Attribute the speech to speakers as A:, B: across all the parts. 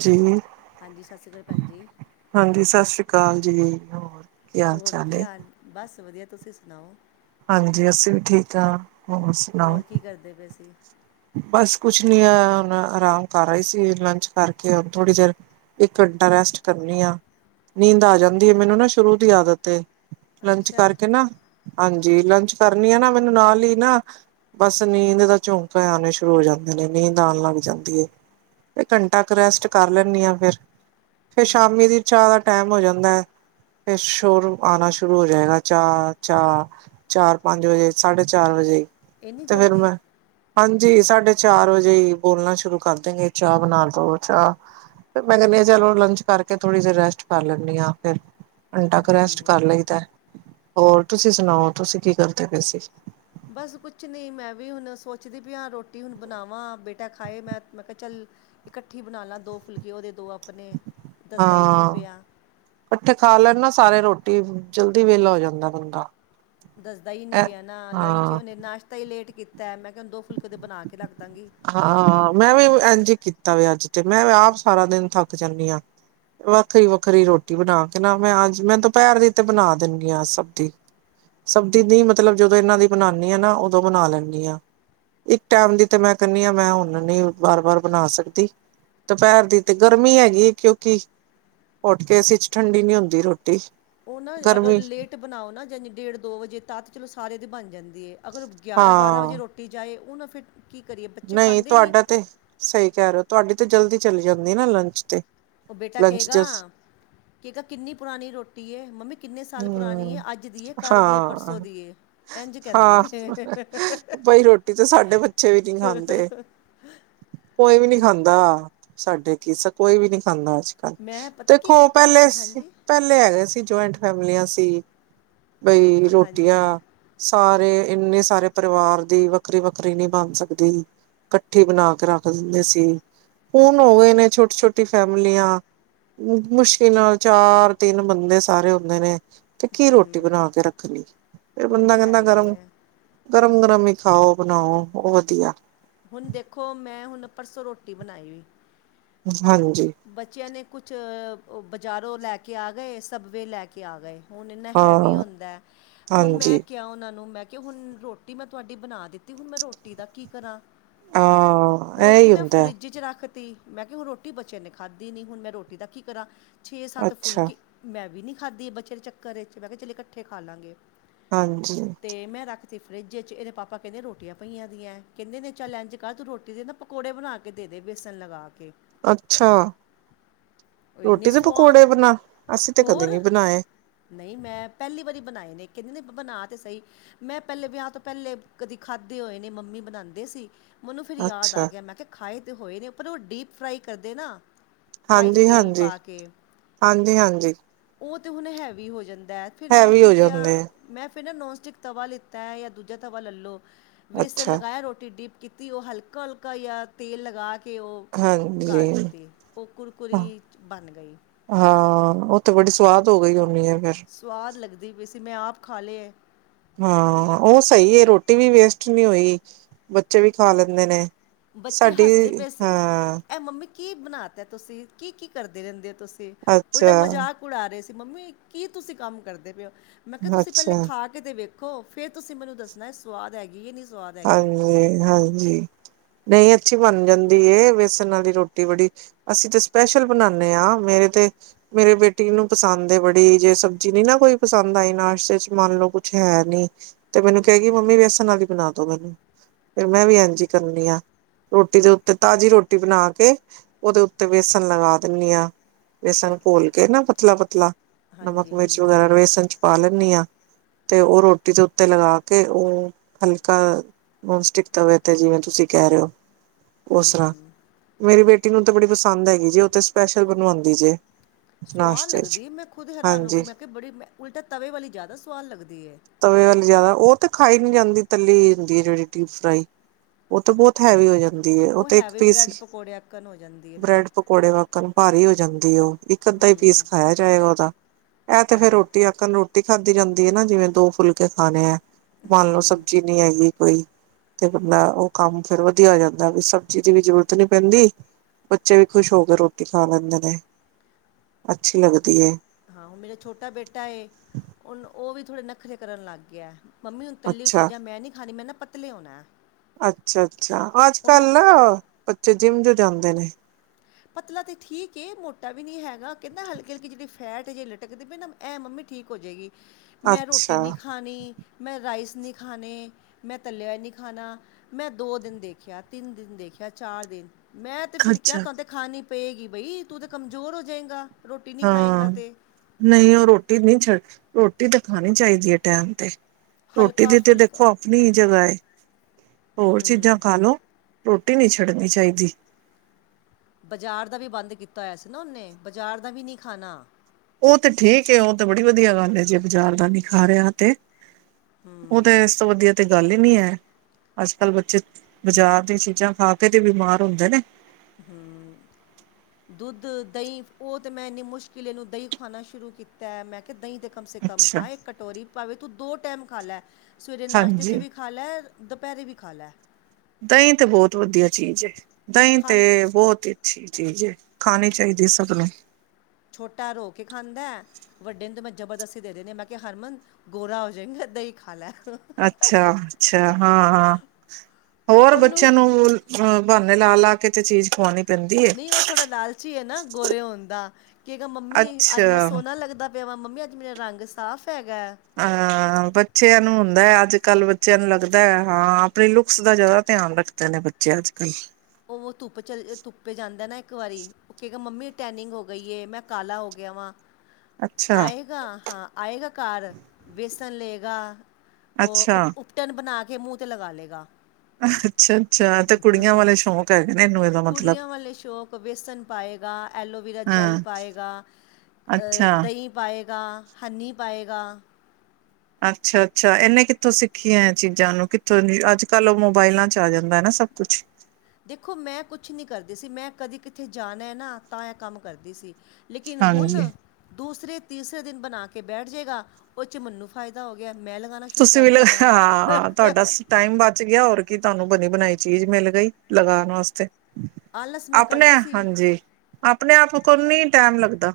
A: ਜੀ,
B: ਹਾਂਜੀ ਸਤਿ ਸ਼੍ਰੀ ਅਕਾਲ ਭੈਣ ਜੀ
A: ਹਾਂਜੀ। ਸਤਿ ਸ੍ਰੀ ਅਕਾਲ ਜੀ। ਹੋਰ, ਕੀ ਹਾਲ
B: ਹੋਰ
A: ਚਾਲ
B: ਕੀ
A: ਹੈ
B: ਹਾਲ, ਬਸ ਵਧੀਆ। ਤੁਸੀਂ ਸੁਣਾਓ?
A: ਹਾਂਜੀ। ਅਸੀਂ ਵੀ ਠੀਕ ਹਾਂ।
B: ਹੋਰ ਕੀ, ਕਰਦੇ ਪਏ ਸੀ?
A: ਬਸ ਕੁਛ ਨੀ, ਆ ਹੁਣ ਆਰਾਮ ਕਰ ਆਈ ਸੀ। ਲੰਚ ਕਰਕੇ, ਹੁਣ ਥੋੜੀ ਦੇਰ। ਇੱਕ ਘੰਟਾ ਰੈਸਟ ਕਰਨੀ ਆ। ਨੀਂਦ ਆ ਜਾਂਦੀ ਹੈ। ਮੈਨੂੰ ਨਾ, ਸ਼ੁਰੂ ਦੀ ਆਦਤ ਏ। ਲੰਚ,
B: ਅੱਛਾ
A: ਕਰਕੇ ਨਾ ਹਾਂਜੀ, ਲੰਚ ਕਰਨੀ ਆ, ਨਾ। ਮੈਨੂੰ ਨਾਲ ਹੀ, ਨਾ। ਬਸ ਨੀਂਦ ਦਾ ਚੋਂਕ ਸੂਫਣੇ ਆਣੇ, ਸ਼ੁਰੂ ਹੋ ਜਾਂਦੇ ਨੇ। ਨੀਂਦ ਆਉਣ ਲੱਗ ਜਾਂਦੀ ਏ। ਇਕ ਘੰਟਾ ਕੁ ਰੈਸਟ ਕਰ ਲੈਂਦੀ ਹਾਂ। ਫੇਰ,
B: ਹਾਂਜੀ
A: ਸ਼ਾਮੀ ਦੀ ਚਾਹ ਦਾ, ਟੈਮ ਹੋ ਜਾਂਦਾ ਹੈ। ਫੇਰ, ਸ਼ੋਰ ਆਉਣਾ ਸ਼ੁਰੂ ਹੋ ਜਾਏਗਾ। ਚਾਹ -ਚਾਹ। ਚਾਰ, ਪੰਜ ਵਜੇ। ਸਾਢੇ ਚਾਰ ਵਜੇ।
B: ਇੰਨੀ
A: ਤੇ ਫਿਰ
B: ਜਲਦੀ।
A: ਮੈਂ ਹਾਂਜੀ। ਸਾਡੇ ਚਾਰ ਵਜੇ ਹੀ, ਬੋਲਣਾ ਸ਼ੁਰੂ ਕਰ ਦੇਣਗੇ। ਚਾਹ ਬਣਾ ਦੋ ਚਾਹ। ਫੇਰ ਮੈਂ ਕਹਿੰਦੀ ਹਾਂ, ਚਲ ਹੁਣ ਲੰਚ ਕਰਕੇ। ਥੋੜੀ ਦੇਰ ਰੈਸਟ ਕਰ ਲੈਂਦੀ ਹਾਂ, ਫੇਰ। ਘਂਟਾ ਕੁ ਰੈਸਟ
B: ਹਾਂਜੀ
A: ਕਰ ਲਈ ਦਾ ਏ। ਹੋਰ ਤੁਸੀਂ ਸੁਣਾਓ, ਤੁਸੀਂ ਕੀ ਕਰਦੇ ਪਏ ਸੀ?
B: ਬਸ ਕੁਛ ਨੀ। ਮੈਂ ਵੀ ਹੁਣ, ਸੋਚਦੀ ਪਈ ਹਾਂ। ਰੋਟੀ ਹੁਣ ਬਣਾਵਾਂ, ਬੇਟਾ ਖਾਏ। ਮੈਂ, ਮੈਂ ਕਿਹਾ ਚੱਲ। ਇਕੱਠੀ ਬਣਾ ਲਾ। ਦੋ ਫੁਲਕੇ ਉਹਦੇ, ਦੋ ਆਪਣੇ, ਦੱਸਦਾ ਹੀ, ਨਹੀਂ ਪਿਆ।
A: ਪੱਠੇ ਖਾ ਲੈਣ ਨਾ, ਸਾਰੇ ਰੋਟੀ। ਜਲਦੀ ਵਿਹਲਾ ਹੋ ਜਾਂਦਾ ਬੰਦਾ।
B: ਦੱਸਦਾ ਹੀ ਨਹੀਂ
A: ਇਹ
B: ਪਿਆ ਨਾ। ਲੰਚ
A: ਹਾਂ
B: ਉਹਨੇ, ਨਾਸ਼ਤਾ ਹੀ ਲੇਟ ਕੀਤਾ। ਮੈਂ ਕਿਹਾਹ ਹੁਣ ਦੋ ਫੁੱਲਕੇ ਓਦੇ, ਬਣਾ ਕੇ ਰੱਖ ਦਾਂਗੀ।
A: ਹਾਂ। ਮੈਂ ਵੀ, ਇੰਝ ਕੀਤਾ ਵੇ। ਅੱਜ ਤੇ, ਮੈਂ ਵੀ, ਆਪ ਸਾਰਾ ਦਿਨ ਥੱਕ ਜਾਂਦੀ ਹਾਂ। ਵੱਖਰੀ- ਵੱਖਰੀ, ਰੋਟੀ ਬਣਾ ਕੇ ਨਾ। ਮੈਂ ਅਜ, ਮੈਂ ਦੁਪਹਿਰ ਦੀ ਤੇ, ਬਣਾ ਦੇਣੀ ਆ ਸਬਦੀ। ਸਬਦੀ, ਦੀ ਮਤਲਬ ਜਦੋਂ ਇਹਨਾਂ ਦੀ, ਬਣਾਉਂਦੀ ਆਾਂ ਨਾ। ਉਦੋਂ ਬਣਾ ਲੈਂਦੀ ਹਾਂ। ਇੱਕ ਟੈਮ ਦੀ, ਤੇ ਮੈਂ ਕਹਿੰਨੀ ਹਾਂ। ਮੈਂ ਹੁਣ, ਨਹੀਂ ਵਾਰ- ਵਾਰ, ਬਣਾ ਸਕਦੀ। ਦੁਪਹਿਰ ਦੀ ਤੇ। ਗਰਮੀ ਹੈਗੀ ਹੈ, ਕਿਉਂਕਿ। ਹੋਠ ਕੇਸ, ਚ ਠੰਡੀ ਨੀ ਹੁੰਦੀ ਰੋਟੀ।
B: ਉਹ ਨਾ, ਅਗਰ
A: ਗਰਮੀ
B: ਲੇਟ ਬਣਾਓ ਨਾ। ਜਾਣੀ ਡੇਢ, ਦੋ ਵਜੇ ਤਾਂ, ਤੋ ਚਲੋ ਸਾਰੇਆਂ ਦੀ ਬਣ ਜਾਂਦੀ ਹੈ। ਅਗਰ ਉਹ, ਗਿਆਰਾਂ, ਬਾਰਾਂ ਵਜੇ
A: ਹਾਂ
B: ਰੋਟੀ ਜਾਏ। ਉਹੁਣਾ ਫੇਰ ਕੀ ਕਰੀਏ, ਬੱਚੇ ਖਾਂਦੇ ਨਹੀਂ।
A: ਤੁਹਾਡਾ ਤੇ ਸਹੀ ਕਹਿ ਰਹੇ ਹੋ। ਤੁਹਾਡੀ ਤੇ, ਜਲਦੀ ਚਲੀ ਜਾਂਦੀ ਨਾ ਲੰਚ ਤੇ।
B: ਉਹ ਬੇਟਾ
A: ਲੰਚ
B: ਕਹੇਗਾ
A: ਜ-
B: ਕਹੇਗਾ, ਕਿੰਨੀ ਪੁਰਾਣੀ ਰੋਟੀ ਹੈ, ਮੰਮੀ। ਕਿੰਨੇ ਸਾਲ ਪੁਰਾਣੀ ਏ।
A: ਹਮ
B: ਅੱਜ ਦੀ ਹੈ, ਕੱਲ ਦੀ ਹੈ,
A: ਹਾਂ
B: ਪਰਸੋਂ ਦੀ ਹੈ। ਇੰਝ ਕਹਿੰਦੇ
A: ਹਾਂ
B: ਨੇ।
A: ਬਈ ਰੋਟੀ ਤੇ ਸਾਡੇ, ਬੱਚੇ ਵੀ ਨਹੀਂ ਖਾਂਦੇ। ਕੋਈ ਵੀ ਨੀ ਖਾਂਦਾ। ਸਾਡੇ ਕਿਸ, ਕੋਈ ਵੀ ਨੀ ਖਾਂਦਾ। ਅ-
B: ਮੈਂ ਪਤਾ ਕੀ
A: ਦੇਖੋ,
B: ਕੀਤਾ
A: ਪਹਿਲੇ।
B: ਹਾਂਜੀ
A: ਪਹਿਲੇ ਹੈਗੇ ਏ ਸੀ। ਜੁਆਇੰਟ ਫੈਮਲੀਆਂ ਸੀ। ਬਈ ਰੋਟੀਆਂ।
B: ਹਾਂਜੀ
A: ਸਾਰੇ ਇੰਨੇ ਸਾਰੇ, ਪਰਿਵਾਰ ਦੀ, ਵੱਖਰੀ- ਵੱਖਰੀ, ਨਹੀਂ ਬਣ ਸਕਦੀ। ਇਕੱਠੀ, ਬਣਾ ਕੇ ਰੱਖ ਦਿੰਦੇ ਸੀ। ਹੁਣ ਹੋ ਗਏ ਨੇ। ਛੋਟੀ- ਛੋਟੀ ਫੈਮਲੀਆਂ। ਮੁਸ਼ਕਿਲ ਨਾਲ, ਚਾਰ, ਤਿੰਨ ਬੰਦੇ ਸਾਰੇ। ਦੇ ਨੇ, ਤੇ ਕੀ, ਰੋਟੀ ਬਣਾ ਕੇ, ਰੱਖ ਲਈ ਫੇਰ,
B: ਉਹ
A: ਬੰਦਾ
B: ਤਾਂ ਹੈ
A: ਕਹਿੰਦਾ
B: ਹੀ
A: ਗਰਮ।
B: ਹੈ
A: ਗਰਮ- ਗਰਮ, ਹੀ ਖਾਓ ਬਣਾਓ, ਉਹ ਵਧੀਆ।
B: ਹੁਣ ਦੇਖੋ, ਮੈਂ ਹੁਣ ਪਰਸੋਂ, ਰੋਟੀ ਬਣਾਈ ਹੋਈ।
A: ਹਾਂਜੀ।
B: ਬੱਚਿਆਂ ਨੇ, ਕੁਛ ਬਜ਼ਾਰੋਂ, ਲੈ ਕੇ ਆ ਗਏ। ਸਬਵੇ, ਲੈ ਕੇ, ਆ ਗਏ। ਹੁਨ ਏਨਾ
A: ਹਾਂ
B: ਹੈਵੀ ਹੁੰਦੇ, ਹੁਨ
A: ਹਾਂਜੀ
B: ਮੈਂ ਕਿਹਾ ਉਹਨਾਂ ਨੂੰ ਮੈਂ ਕਿ ਹੁਨ ਰੋਟੀ ਮੈਂ ਤੁਹਾਡੀ ਬਨਾ ਦਿੱਤੀ ਤੇ ਹੁਨ ਮੈਂ ਰੋਟੀ ਦਾ ਕੀ ਕਰਾਂ
A: ਹਾਂ,
B: ਰੋਟੀ
A: ਇਹੀ
B: ਮੈਂ
A: ਹੁੰਦਾ ਹੈ।
B: ਫਰਿੱਜ ਚ ਰੱਖ ਤੀ ਮੈਂ ਕਿਹਾ ਹੁਨ ਰੋਟੀ ਬੱਚਿਆਂ ਨੇ ਖਾਧੀ ਨੀ, ਹੁਨ ਮੈਂ ਰੋਟੀ ਦਾ ਕੀ ਕਰਾਂ ਛੇ ਸੱਤ
A: ਅੱਛਾ
B: ਫੁਲਕੇ ਮੈਂ ਵੀ ਨੀ ਖਾਧੀ। ਬੱਚੇ ਦੇ ਚੱਕਰ ਵਿੱਚ। ਮੈਂ ਕਿਹਾ ਚੱਲ, ਇਕੱਠੇ ਖਾ ਲਾਂਗੇ।
A: ਹਾਂਜੀ
B: ਤੇ ਮੈਂ- ਤੇ ਫਰਿੱਜ ਵਿੱਚ। ਇਹਦੇ ਪਾਪਾ ਕਹਿੰਦੇ ਰੋਟੀਆਂ, ਪਈਆਂ ਦੀਆਂ। ਕਹਿੰਦੇ ਤੁ ਚੱਲ ਅੰਜ ਕਰ, ਤੂੰ ਰੋਟੀ ਦੇ ਨਾ ਪ- ਪਕੌੜੇ ਬਣਾ ਕੇ। ਦੇ, ਦੇ ਵੇਸਨ ਲਗਾ ਕੇ।
A: ਅੱਛਾ।
B: ਉਹ ਇੰਨੇ
A: ਰੋਟੀ ਦੇ
B: ਸਵਾਦ
A: ਪਕੌੜੇ ਬਣਾ। ਅਸੀਂ ਤੇ, ਕਦੇ
B: ਹੋਰ
A: ਨੀ ਬਣਾਏ।
B: ਨਹੀਂ, ਮੈਂ ਪਹਿਲੀ, ਵਾਰੀ ਬਣਾਏ ਨੇ। ਕਹਿੰਦੇ ਨੇ, ਬਣਾ ਤਾਂ ਸਹੀ। ਮੈਂ ਪਹਿਲੇ, ਵਿਆਹ ਤੋਂ ਪਹਿਲੇ, ਕਦੀ ਖਾਧੇ ਹੋਏ ਨੇ। ਮੰਮੀ ਬਣਾਉਂਦੇ ਸੀ। ਮੈਨੂੰ ਫੇਰ ਯਾਦ, ਆ
A: ਅੱਛਾ
B: ਗਿਆ। ਮੈਂ ਕਿਹਾ, ਖਾਏ ਤਾਂ ਹੋਏ ਨੇ। ਪਰ ਉਹ ਡੀਪ ਫਰਾਈ ਕਰਦੇ ਨਾ। ਕੜਾਹੀ ਚ,
A: ਹਾਂਜੀ
B: ਤੇਲ
A: ਹਾਂਜੀ
B: ਪਾ ਕੇ,
A: ਹਾਂਜੀ ਹਾਂਜੀ
B: ਉਹ ਤੇ, ਹੁਣ ਹੈਵੀ ਹੋ, ਜਾਂਦਾ ਹੈ। ਫੇਰ, ਮੈਂ
A: ਹੈਵੀ
B: ਕੀ
A: ਹੋ
B: ਕਿਹਾ।
A: ਜਾਂਦੇ ਆ
B: ਮੈਂ ਫੇਰ ਨਾ, ਨੋਨ ਸਟਿਕ ਤਵਾ ਲਿੱਤਾ ਹੈ। ਜਾਂ ਦੂਜਾ ਤਵਾ ਲੈ ਲਓ। ਬੇਸਨ
A: ਅੱਛਾ
B: ਲਗਾਾਇਆ, ਰੋਟੀ ਡਿਪ। ਕੀਤੀ ਉਹ ਹਲਕਾ ਹਲਕਾ ਯਾ ਤੇਲ ਲਗਾ ਕੇ ਉਹ ਕਰ
A: ਹਾਂਜੀ
B: ਦਿੱਤੀ ਉਹ ਕੁਰਕੁਰੀ ਬਨ ਗਈ
A: ਹਾਂ, ਉਹ ਤੇ ਬੜੀ ਸਵਾਦ ਹੋ ਗਈ ਹੋਨੀ ਏ ਫੇਰ
B: ਸਵਾਦ ਲੱਗਦੀ ਪੀ ਸੀ। ਮੈਂ ਆਪ ਖਾ ਲਏ ਹੈ
A: ਹਾਂ, ਉਹ ਸਹੀ ਏ ਰੋਟੀ ਵੀ ਵੇਸਟ ਨੀ ਹੋਈ। ਬੱਚੇ ਵੀ ਖਾ ਲੈਂਦੇ ਨੇ ਸਾਡੀ ਹਾਂ
B: ਇਹ ਮੰਮੀ ਕੀ ਬਨਾਤੇ ਤੁਸੀਂ? ਕੀ ਕੀ ਕਰਦੇ ਰਹਿੰਦੇ ਹੋ ਤੁਸੀਂ? ਉਲਟਾ
A: ਅੱਛਾ
B: ਮਜ਼ਾਕ ਉੜਾ ਰਹੇ ਸੀ, ਮੰਮੀ ਕੀ ਤੁਸੀਂ ਕੰਮ ਕਰਦੇ ਪਏ ਹੋ। ਮੈਂ ਕਿਹਾ ਤੁਸੀਂ ਪਹਿਲੇ
A: ਅੱਛਾ
B: ਖਾ ਕੇ ਕਿਤੇ ਵੇਖੋ, ਫੇਰ ਤੁਸੀਂ ਮੈਨੂੰ ਦੱਸਨਾ ਸਵਾਦ ਹੈਗੀ ਹੈ ਨੀ
A: ਹਾਂਜੀ ਹਾਂਜੀ ਨਹੀਂ ਅੱਛੀ ਬਨ ਜਾਂਦੀ ਏ ਵੇਸਣ ਵਾਲੀ ਰੋਟੀ ਬੜੀ ਅਸੀਂ ਤੇ ਸਪੈਸ਼ਲ ਬਨਾਨੇ ਆ ਮੇਰੇ ਤੇ ਮੇਰੇ ਬੇਟੀ ਨੂੰ ਪਸੰਦ ਏ ਬੜੀ ਜੇ ਸਬਜ਼ੀ ਨੀ ਨਾ ਕੋਈ ਪਸੰਦ ਆਈ ਨਾਸ਼ਤੇ ਚ ਮੰਨ ਲਓ ਕੁ ਹੈ ਨੀ ਤੇ ਮੈਨੂੰ ਕਹੇ ਗੀ ਮੰਮੀ ਵੇਸਣ ਆਲੀ ਬਣਾ ਦੋ ਮੈਨੂੰ ਫਿਰ ਮੈਂ ਵੀ ਇੰਝ ਕਰਨੀ ਆ ਰੋਟੀ ਦੇ ਉੱਤੇ ਤਾਜ਼ੀ ਰੋਟੀ ਬਨਾ ਕੇ, ਉਹਦੇ ਉੱਤੇ ਵੇਸਣ ਲਗਾ ਦਿਨੀ ਆ ਵੇਸਣ ਘੋਲ
B: ਅੱਛਾ
A: ਕੇ ਨਾ ਪਤਲਾ ਪਤਲਾ ਨਮਕ
B: ਹਾਂਜੀ
A: ਮਿਰਚ ਵਗੈਰਾ
B: ਹਾਂਜੀ
A: ਵੇਸਣ ਚ ਪਾ ਲੈਂਨੀ ਆ ਤੇ ਉਹ ਰੋਟੀ ਦੇ ਉੱਤੇ ਲਗਾ ਕੇ ਉਹ ਹਲਕਾ ਨੋਨ ਸਟਿਕ ਤਵੇ ਤੇ, ਜਿਵੇਂ ਤੁਸੀਂ ਕਹਿ ਰਹੇ ਹੋ ਉਸ
B: ਹਮ
A: ਤਰ੍ਹਾਂ
B: ਹਮ
A: ਮੇਰੀ ਬੇਟੀ ਨੂੰ ਤੇ ਬੜੀ ਪਸੰਦ ਹੈਗੀ ਜੇ ਉਹ ਤੇ ਸਪੈਸ਼ਲ ਬਨਵਾਂਦੀ ਜੇ
B: ਸੁਆਦ
A: ਨਾਸ਼ਤੇ ਚ
B: ਲੱਗਦੀ ਏ, ਮੈਂ ਖੁਦ ਹੈਰਾਨ ਹੋ ਗੀ
A: ਹਾਂਜੀ
B: ਮੈਂ ਕਿਹਾ ਬੜੀ ਮ ਉਲਟਾ ਤਵੇ ਵਾਲੀ ਜ਼ਿਆਦਾ ਸੁਆਦ ਲੱਗਦੀ ਏ
A: ਤਵੇ ਵਾਲੀ ਜਿਆਦਾ, ਉਹ ਤੇ ਖਾਈ ਨੀ ਜਾਂਦੀ ਤੱਲੀ ਹੁੰਦੀ ਏ ਜੇਹੜੀ ਡੀਪ ਫਰਾਈ ਉਹ ਤੇ ਬੋਹਤ ਹੈਵੀ ਹੋ ਜਾਂਦੀ ਏ ਉਹ ਤੇ
B: ਹੈ
A: ਇੱਕ
B: ਵੀ
A: ਪੀਸ ਹੀ
B: ਬ੍ਰੈਡ ਪਕੌੜੇ ਆਕਣ ਹੋ ਜਾਂਦੀ ਹੈ ਨਾ
A: ਬ੍ਰੈਡ ਪਕੌੜੇ ਵਾਕਣ ਭਾਰੀ ਹੋ ਜਾਂਦੀ ਏ ੳ, ਉਹ ਇੱਕ ਅੱਧਾ ਪੀਸ
B: ਹਮ
A: ਖਾਇਆ ਜਾਏਗਾ ਉਹਦਾ, ਇਹ ਤੇ ਫੇਰ
B: ਹਾਂਜੀ
A: ਰੋਟੀ [unintelligible] ਰੋਟੀ ਖਾਧੀ ਜਾਂਦੀ ਏ ਨਾ ਜਿਵੇਂ ਦੋ ਫੁਲਕੇ ਖਾਣੇ ਹੈ ਮੰਨ ਲੋਓ ਸਬਜ਼ੀ ਨੀ ਹੈਗੀ ਕੋਈ ਤੇ ਬੰਦਾ ਉਹ ਕੰਮ ਫੇਰ ਵਧੀਆ ਹੋ ਜਾਂਦੇ ਵੀ ਸਬਜ਼ੀ ਦੀ ਵੀ ਜ਼ਰੂਰਤ ਨੀ ਪੈਂਦੀ ਬੱਚੇ ਵੀ ਖੁਸ਼ ਹੋ ਕੇ ਰੋਟੀ ਖਾ ਲੈਂਦੇ ਨੇ, ਅੱਛੀ ਲੱਗਦੀ ਏ
B: ਹਾਂ ਮੇਰਾ ਛੋਟਾ ਬੇਟਾ ਏ, ਉਹਨੂੰ ਉਹ ਵੀ ਥੋੜ੍ਹੇ ਨਖਰੇ ਕਰਨ ਲੱਗ ਗਿਆ ਮੰਮੀ ਹੁਨ ਤੱਲੀ
A: ਅੱਛਾ
B: ਚੀਜ਼ਾਂ ਮੈਂ ਨੀ ਖਾਨੀ, ਮੈਂ ਨਾ ਪਤਲੇ ਹੋਨੇ
A: ਅੱਛਾ ਅੱਛਾ, ਅੱਜ ਕੱਲ ਨਾ ਬੱਚੇ ਜਿੰਮ ਜੋ ਜਾਂਦੇ ਨੇ
B: ਪਤਲਾ ਤੇ ਠੀਕ ਏ ਮੋਟਾ ਵੀ ਨਹੀਂ ਹੈਗਾ, ਕਹਿੰਦਾ ਹਲਕੀ ਹਲਕੀ ਜੇਹੜੀ ਫੈਟ ਏ ਜੇ ਲਟਕਦੀ ਪੇ ਨਾ ਇਹ ਮੰਮੀ ਠੀਕ ਹੋ ਜੇਗੀ, ਮੈਂ ਰੋਟੀ
A: ਅੱਛਾ।
B: ਨੀ ਖਾਨੀ ਮੈਂ ਰਾਈਸ ਨਹੀਂ ਖਾਨੇ ਮੈਂ ਤੱਲਿਆ ਹੋਆ ਨੀ ਖਾਨਾ ਮੈਂ ਦੋ ਦਿਨ ਦੇਖਿਆ ਤਿੰਨ ਦਿਨ ਦੇਖਿਆ ਚਾਰ ਦਿਨ ਮੈਂ ਤੇ ਫਿਰ ਕਿਹਾ,
A: ਅੱਛਾ।
B: ਤੂੰਹਾਨੂ ਤਾਂ ਖਾਣੀ ਪਏਗੀ ਬਈ ਤੂੰ ਤੇ ਕਮਜ਼ੋਰ ਹੋ ਜੈਗਾ ਰੋਟੀ ਨੀ ਖਾਏਂਗਾ
A: ਹਾਂ,
B: ਤੇ
A: ਨਹੀਂ ਉਹ ਰੋਟੀ ਨੀ ਛਡ, ਰੋਟੀ ਤੇ ਖਾਨੀ ਚਾਹੀਦੀ ਏ ਟੈਮ ਤੇ ਰੋਟੀ
B: ਹਲਕਾ
A: ਦੀ ਤੇ
B: ਫੁਲਕਾ
A: ਦੇਖੋ ਅਪਨੀ ਜਗ੍ਹਾ ਏ, ਹੋਰ ਚੀਜ਼ਾਂ
B: ਹੂੰ
A: ਖਾ ਲੋ ਰੋਟੀ ਨੀ ਛੱਡਣੀ ਚਾਹੀਦੀ
B: ਬਜ਼ਾਰ ਦਾ ਵੀ ਬੰਦ ਕੀਤਾ ਹੋਇਆ ਸੀ ਨਾ ਉਹਨੇ, ਬਾਜ਼ਾਰ ਦਾ ਵੀ ਨਹੀਂ ਖਾਨਾ
A: ਉਹ ਤੇ ਠੀਕ ਉਹ ਤੇ ਬੜੀ ਵਧੀਆ ਗੱਲ ਜੇ ਬਾਜ਼ਾਰ ਦਾ ਨੀ ਖਾ ਰਿਹਾ ਤੇ ਉਹ ਤਾਂ
B: ਹੂੰ
A: ਇਸ ਤੋਂ ਵਧੀਆ ਤੇ ਗੱਲ ਈ ਨੀ ਹੈ, ਅੱਜ ਕੱਲ ਬੱਚੇ ਬਾਜ਼ਾਰ ਦੀ ਚੀਜ਼ਾਂ ਖਾ ਕੇ ਤੇ ਬਿਮਾਰ ਹੁੰਦੇ ਨੇ
B: ਹਮ ਦੁੱਧ, ਦਹੀਂ ਉਹ ਤੇ ਮੈਂ ਏਨੀ ਮੁਸ਼ਕਿਲ ਏਨੂੰ ਦਹੀਂ ਖੂਆਣਾ ਸ਼ੁਰੂ ਕੀਤਾ, ਮੈਂ ਕਿਹਾ ਦਹੀਂ ਦੇ ਕਮ ਸੇ ਕਮ
A: ਅੱਛਾ
B: ਖਾ ਏਕ ਕਟੋਰੀ ਪਾਵੇ ਤੂੰ ਦੋ ਟਾਈਮ ਖਾ ਲੈ ਸਵੇਰੇ ਨਾਸ਼ਤੇ ਚ
A: ਹਾਂਜੀ।
B: ਵੀ ਖਾ ਲੈ ਦੁਪਹਿਰੇ ਵੀ ਖਾ ਲੈ
A: ਦਹੀਂ ਤੇ ਬਹੁਤ ਵਧੀਆ ਚੀਜ਼ ਏ, ਦਹੀਂ
B: ਖਾਂ
A: ਤੇ ਬਹੁਤ ਹੀ ਜੀ ਜੀ ਖਾਣੀ ਚਾਹੀਦੀ ਸਭ ਨੂੰ
B: ਛੋਟਾ ਰੋ ਕੇ ਖਾਂਦੇ ਵੱਡੇ ਨੂੰ ਤਾਂ ਮੈਂ ਜਬਰਦਸਤੀ ਦੇ ਦਿੰਦੀ ਹੈ‌ ਮੈਂ ਕਿਹਾ ਹਰਮਨ ਗੋਰਾ ਹੋ ਜਾਏਗਾ ਦਹੀਂ ਖਾ ਲੈ
A: ਅੱਛਾ ਅੱਛਾ ਹਾਂ ਹਾਂ ਹੋਰ
B: ਉਹਨੂੰ
A: ਬੱਚਿਆਂ ਨੂੰ ਹਾਂ ਬਹਾਨੇ ਲਾ ਲਾ ਕੇ ਤੇ ਚੀਜ਼ ਖਵਾਉਣੀ ਪੈਂਦੀ ਏ।
B: ਨਹੀਂ ਉਹ ਥੋੜ੍ਹਾ ਲਾਲਚੀ ਹੈ ਨਾ ਗੋਰੇ ਹੋਣ ਦਾ ਕੀ ਮੰਮੀ ਅੱਜ ਮੈਂ
A: ਅੱਛਾ,
B: ਸੋਹਣਾ ਲੱਗਦਾ ਪਿਆ ਮੰਮੀ ਅੱਜ ਮੇਰਾ ਰੰਗ ਸਾਫ਼ ਹੈਗਾ
A: ਹਾਂ ਬੱਚਿਆਂ ਨੂੰ ਹੁੰਦਾ ਹੈ ਅੱਜ ਕੱਲ੍ਹ ਬੱਚਿਆਂ ਨੂੰ ਲੱਗਦਾ ਹੈ ਹਾਂ ਆਪਣੇ ਲੁੱਕਸ ਦਾ ਜ਼ਿਆਦਾ ਧਿਆਨ ਰੱਖਦੇ ਨੇ ਬੱਚਾ ਚੇ ਅੱਜ ਕੱਲ
B: ਉਹ ਧੁੱਪ ਚੱਲ ਧੁੱਪੇ ਜਾਂਦਾ ਨਾ ਇੱਕ ਵਾਰੀ ਉਹ ਕਹਿੰਦਾ ਮੰਮੀ ਟੈਨਿੰਗ ਹੋ ਗਈ ਹੈ ਮੈਂ ਕਾਲਾ ਹੋ ਗਿਆ ਵਾਂ
A: ਅੱਛਾ,
B: ਆਏਗਾ ਹਾਂ ਆਏਗਾ ਘਰ ਬੇਸਨ ਲਏਗਾ ਉਹ ਉਪ
A: ਅੱਛਾ,
B: ਉਪ ਟਨ ਬਣਾ ਕੇ ਮੂੰਹ ਤੇ ਲਗਾ
A: ਅੱਛਾ ਅੱਛਾ ਤੇ ਕੁੜੀਆਂ ਵਾਲੇ ਸ਼ੌਂਕ ਹੈਗੇ ਨੇ ਇਹਨੂੰ ਇਦਾਂ ਮਤਲਬ
B: ਕੁੜੀਆਂ ਵਾਲੇ ਸ਼ੌਕ ਬੇਸਨ ਪਾਏਗਾ ਐਲੋਵਰਾ ਜੈੱਲ
A: ਹਾਂ,
B: ਪਾਏਗਾ
A: ਅੱਛਾ
B: ਟੀ ਪਾਏਗਾ ਹਨੀ ਪਾਏਗਾ
A: ਅੱਛਾ ਅੱਛਾ ਇਹਨੇ ਕਿੱਥੋਂ ਸਿੱਖੀਆਂ ਇਹ ਚੀਜ਼ਾਂ ਨੂੰ ਕਿੱਥੋਂ ਅੱਜ ਕੱਲ੍ਹ ਉਹ ਮੋਬਾਇਲਾਂ ਚ ਆ ਜਾਂਦਾ ਹੈ ਨਾ ਸਭ ਕੁਛ
B: ਦੇਖੋ ਮੈਂ ਕੁਛ ਨੀ ਕਰਦੀ ਸੀ ਮੈਂ ਕਦੇ ਕਿਥੇ ਜਾਣਾ ਹੈ ਨਾ ਤਾਂ ਇਹ ਕੰਮ ਕਰਦੀ ਸੀ ਲੇਕਿਨ ਹੁਣ
A: ਹਾਂਜੀ।
B: ਦੂਸਰੇ ਤੀਸਰੇ ਦਿਨ ਬਣਾ ਕੇ ਬੈਠ ਜਾਵੇਗਾ ਉਹ ਚ ਮੈਨੂੰ ਫ਼ਾਇਦਾ ਹੋ ਗਿਆ ਮੈਂ ਲਗਾਣਾ
A: ਤੁਸੀਂ ਵੀ ਲ ਹਾਂ ਤੁਹਾਡਾ ਟਾਈਮ ਬਚ ਗਿਆ ਹੋਰ ਕੀ ਤੁਹਾਨੂੰ ਬਣੀ ਬਣਾਈ ਚੀਜ਼ ਮਿਲ ਗਈ ਲਗਾਉਣ ਵਾਸਤੇ
B: ਆਲਸ ਮੈਂ
A: ਆਪਣੇ
B: ਕਰਦੀ ਸੀ
A: ਹਾਂਜੀ ਆਪਣੇ ਆਪ ਕੋਲ ਨੀ ਟਾਈਮ ਟਾਈਮ ਨਹੀਂ ਲੱਗਦਾ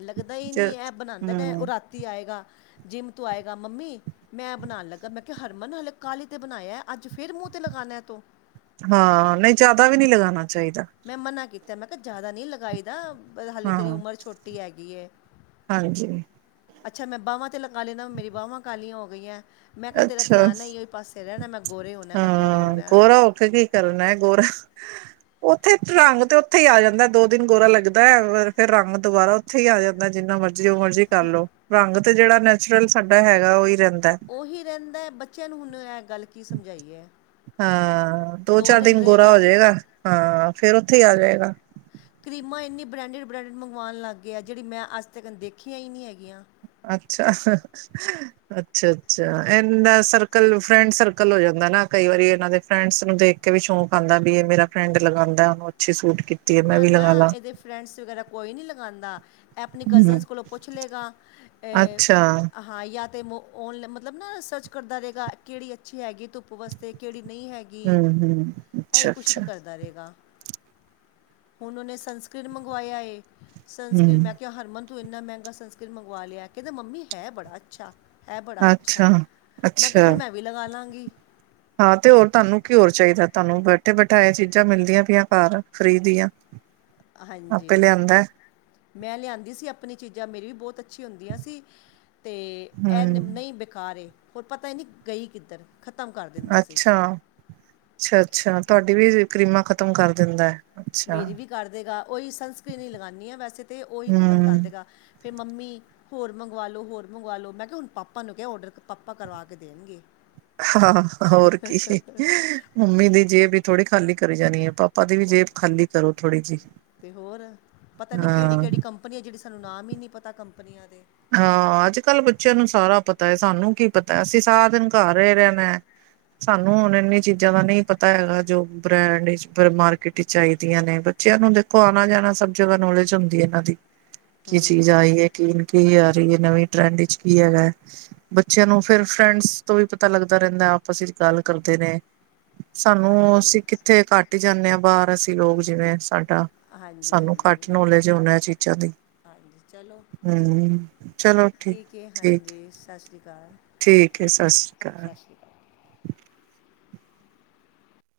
B: ਲੱਗਦਾ ਹੀ ਨਹੀਂ ਇਹ ਬਣਾਉਂਦੇ ਨੇ ਉਹ
A: ਹੂੰ
B: ਰਾਤੀ ਆਏਗਾ ਜਿਮ ਤੋਂ ਆਏਗਾ ਮੰਮੀ ਮੈਂ ਬਣਾਉਣ ਲੱਗਾ ਮੈਂ ਕਿਹਾ ਹਰਮਨ ਹਲੇ ਕੱਲ ' ਬਇਆ ਅੱਜ ਫਿਰ ਮੂੰਹ 'ਤੇ ਲਗਾਉਣਾ ਤੂੰ
A: ਹਾਂ ਨਹੀਂ ਜਿਆਦਾ ਵੀ ਨਹੀਂ ਲਗਾਉਣਾ ਚਾਹੀਦਾ
B: ਮੈਂ ਮਨਾ ਕੀਤਾ ਮੈਂ ਕਿਹਾ ਜ਼ਿਆਦਾ ਨਹੀਂ ਲਗਾਈ ਹਾਲੇ ਤੇਰੀ
A: ਹਾਂ
B: ਉਮਰ ਛੋਟੀ ਹੈਗੀ
A: ਹਾਂਜੀ।
B: ਅੱਛਾ ਮੈਂ ਬਾਵਾਂ ਤੇ ਲਗਾ ਲੈਨਾ ਮੇਰੀ ਬਾਵਾਂ ਕਾਲੀਆਂ ਹੋ ਗਈਆਂ ਮੈਂ ਕਿਹਾ ਤੇਰਾ
A: ਅੱਛਾ
B: ਧਿਆਨ ਨਾ ਇਹ ਹੀ ਪਾਸੇ ਰਹਿਣਾ ਮੈਂ ਗੋਰੇ ਹੋਣਾ ਮੈਂ ਗੋਰੇ ਹੋਣਾ
A: ਕਿਆ ਔਖਾ ਹੈ ਜੀ ਕਰਨਾ ਹੈ ਗੋਰਾ ਉੱਥੇ ਰੰਗ ਤੇ ਉੱਥੇ ਹੀ ਆ ਜਾਂਦਾ ਦੋ ਦਿਨ ਗੋਰਾ ਲੱਗਦਾ ਹੈ ਫਿਰ ਰੰਗ ਦੁਬਾਰਾ ਇੱਥੇ ਹੀ ਆ ਜਾਂਦਾ ਜਿੰਨਾ ਮਰਜੀ ਉਹ ਮਰਜ਼ੀ ਕਰਲੋ ਰੰਗ ਤੇ ਜਿਹੜਾ ਨੈਚੁਰਲ ਸਾਡਾ ਹੈਗਾ ਉਹ ਹੀ ਰਹਿੰਦਾ
B: ਉਹੀ ਰਹਿੰਦਾ ਹੈ ਬੱਚਿਆਂ ਨੂੰ ਹੁਣ ਇਹ ਗੱਲ ਕੀ ਸਮਝਾਈਏ
A: ਹਾਂ ਦੋ ਚਾਰ ਦਿਨ ਗੋਰਾ ਹੋ ਜਾਏਗਾ ਹਾਂ ਫੇਰ ਉੱਥੇ ਹੀ ਆ ਜਾਏਗਾ
B: ਕਰੀਮਾਂ ਇੰਨੀ ਬਰੈਂਡਰ ਬਰਾਂਡ ਮੰਗਵਾਉਣ ਲੱਗ ਗਿਆ ਜਿਹੜੀ ਮੈਂ ਅੱਜ ਤੱਕ ਦੇਖੀ ਹੀ ਨਹੀਂ ਹੈਗੀਆਂ
A: ਅੱਛਾ ਅੱਛਾ ਅੱਛਾ ਇਹ ਦਾ ਸਰਕਲ ਫਰੈਂਡ ਸਰਕਲ ਹੋ ਜਾਂਦਾ ਨਾ ਕਈ ਵਾਰੀ ਇਹਨਾਂ ਦੇ ਫਰੈਂਡਸ ਨੂੰ ਦੇਖ ਵੀ ਸ਼ੌਂਕ ਆਉਂਦਾ ਵੀ ਇਹ ਮੇਰਾ ਫਰੈਂਡ ਲਗਾਉਂਦਾ ਉਹਨੂੰ ਅੱਛੀ ਸੂਟ ਕੀਤੀ ਹੈ ਮੈਂ
B: ਨਾ
A: ਵੀ
B: ਨਾ
A: ਲਗਾ ਲਾ
B: ਇਹਦੇ ਫਰੈਂਡਸ ਵਗੈਰਾ ਕੋਈ ਨਹੀਂ ਲਗਾਉਂਦਾ। ਇਹ ਆਪਣੀ
A: ਹਮ
B: ਕਜ਼ਨਸ ਕੋਲੋਂ ਪੁੱਛ ਲਏਗਾ।
A: ਅੱਛਾ
B: ਹਾਂ ਜਾਂ ਤੇ ਓਨਲਾ ਮਤਲਬ ਨਾ ਸਰਚ ਕਰਦਾ ਰਹੇਗਾ ਕਿਹੜੀ ਅੱਛੀ ਹੈਗੀ ਧੁੱਪ ਵਾਸਤੇ ਕਿਹੜੀ ਨਹੀਂ ਹੈਗੀ
A: ਹਮ ਹਮ
B: ਇਹ
A: ਅੱਛਾ
B: ਕੁਛ
A: ਅੱਛਾ
B: ਤਾਂ ਕਰਦਾ ਰਹੇਗਾ ਉਨ ਉਹਨਾਂ ਨੇ ਸੰਸਕੀ੍ਨ ਮੰਗਵਾਏ ਸੰਸਕੀ੍ਨ
A: ਹਮ
B: ਮੈਂ ਕਿਹਾ ਹਰਮਨ ਤੂੰ ਇੰਨਾ ਮਹਿੰਗਾ ਸਨਸਕ੍ਰੀਨ ਮੰਗਵਾ ਲਿਆ ਕਹਿੰਦੇ ਮੰਮੀ ਹੈ ਬੜਾ ਅੱਛਾ। ਇਹ ਬੜਾ ਅੱਛਾ, ਮੈਂ ਕਿਹਾ
A: ਅੱਛਾ
B: ਫਿਰ ਮੈਂ ਵੀ ਲਗਾ ਲਵਾਂਗੀ
A: ਹਾਂ ਤੇ ਹੋਰ ਤੁਹਾਨੂੰ ਕੀ ਹੋਰ ਚਾਹੀਦਾ। ਤੁਹਾਨੂੰ ਬੈਠੇ ਬਿਠਾਏ ਚੀਜ਼ਾਂ ਮਿਲਦੀਆਂ ਪਈਆਂ ਘਰ ਫ੍ਰਰੀ ਦੀਆਂ
B: ਹਾਂਜੀ
A: ਆਪੇ ਲਿਆਂਦਾ
B: ਮੈਂ ਲਿਆਂਦੀ ਸੀ। ਆਪਣੀ ਚੀਜ਼ਾਂ ਮੇਰੀ ਵੀ ਬਹੁਤ ਅੱਛੀ ਹੁੰਦੀਆਂ ਸੀ ਤੇ
A: ਹੂੰ
B: ਇਹ ਨਹੀਂ ਬੇਕਾਰ ਹੋਰ ਪਤਾ ਹੀ ਨਹੀਂ ਗਈ ਕਿੱਧਰ। ਖਤਮ ਕਰ ਦਿੰਦਾ ਸੀ
A: ਅੱਛਾ ਅੱਛਾ ਅੱਛਾ ਤੁਹਾਡੀ ਵੀ ਕਰੀਮਾ ਖਤਮ ਕਰ ਦਿੰਦਾ। ਅੱਛਾ।
B: ਮੇਰੀ ਵੀ ਕਰਦੇਗਾ। ਉਹੀ ਸਨਸਕਰੀਨ ਹੀ ਲਗਾਉਂਦੀ ਹਾਂ ਵੈਸੇ ਤਾਂ ਉਹੀ ਖ਼ਤਮ ਕਰ
A: ਹੂੰ
B: ਦੇਗਾ ਫਿਰ ਮੰਮੀ। ਹੋਰ ਮੰਗਵਾ ਲੋ ਹੋਰ ਮੰਗਵਾ ਲੋ ਮੈਂ ਕਿਹਾ ਹੁਣ ਪਾਪਾ ਨੂੰ ਕਿਹਾ ਔਡਰ ਪਾਪਾ ਕਰਵਾ ਕੇ ਦੇਣਗੇ।
A: ਹਾਂ ਹੋਰ ਕੀ ਮੰਮੀ ਦੀ ਜੇਬ ਈ ਥੋੜੀ ਖਾਲੀ ਕਰੀ ਜਾਣੀ ਹੈ ਪਾਪਾ। ਪਾਪਾ ਦੀ ਵੀ ਜੇਬ ਖਾਲੀ ਕਰੋ ਥੋੜੀ ਜਿਹੀ ਹਾਂ।
B: ਕੰਪਨੀਆਂ ਜਿਹੜੇ ਸਾਨੂੰ ਨਾਮ ਹੀ ਨਹੀਂ ਪਤਾ ਕੰਪਨੀਆਂ ਦੇ।
A: ਹਾਂ ਅੱਜ ਕੱਲ ਬੱਚਿਆਂ ਨੂੰ ਸਾਰਾ ਪਤਾ ਹੈ। ਸਾਨੂੰ ਕੀ ਪਤਾ ਅਸੀਂ ਸਾਰ ਦਿਨ ਘਰ ਰ ਰਹਿਣਾ ਸਾਨੂੰ ਹੁਣ ਇੰਨੀ ਚੀਜ਼ਾਂ ਦਾ ਨਹੀਂ ਪਤਾ ਹੈਗਾ ਜੋ ਬ੍ਰੈਂਡ। ਫ ਮਾਰਕੀਟ ਚ ਆਈਦੀਆਂ ਨੇ ਬੱਚਿਆਂ ਨੂੰ ਦੇਖੋ ਆਉਣਾ ਜਾਣਾ ਸਭ ਜਗਾ ਨੌਲੇਜ ਹੁੰਦੀ ਇਹਨਾਂ ਦੀ। ਕੀ ਚੀਜ਼
B: ਹੂੰ
A: ਆਈ ਹੈ ਕੀ ਕੀ ਆ ਰਹੀ ਹੈ ਨਵੀਂ ਟਰੈਂਡ ਵਿੱਚ ਕੀ ਹੈਗਾ ਹੈ। ਬੱਚਿਆਂ ਨੂੰ ਫਿਰ ਫਰੈਂਡਸ ਤੋਂ ਵੀ ਪਤਾ ਲੱਗਦਾ ਰਹਿੰਦਾ ਆਪਸ ਵਿੱਚ ਗੱਲ ਕਰਦੇ ਨੇ। ਸਾਨੂੰ
B: ਹਾਂਜੀ
A: ਅਸੀਂ ਕਿੱਥੇ ਘੱਟ ਹੀ ਜਾਂਦੇ ਹਾਂ ਬਾਹਰ ਅਸੀਂ ਲੋਕ ਜਿਵੇਂ ਸਾਡਾ।
B: ਹਾਂਜੀ
A: ਸਾਨੂੰ
B: ਹਾਂਜੀ
A: ਘੱਟ ਨੋਲੇਜ ਅ ਹੁਣ ਇਹ ਚੀਜ਼ਾਂ ਦੀ।
B: ਹਾਂਜੀ ਚਲੋ।
A: ਹਮ ਚਲੋ ਠੀਕ
B: ਹੈ
A: ਠੀਕ।
B: ਹਾਂਜੀ ਸਤਿ ਸ਼੍ਰੀ ਅਕਾਲ
A: ਠੀਕ ਹੈ ਸਤਿ ਸ਼੍ਰੀ ਅਕਾਲ।
B: ਸਤਿ ਸ਼੍ਰੀ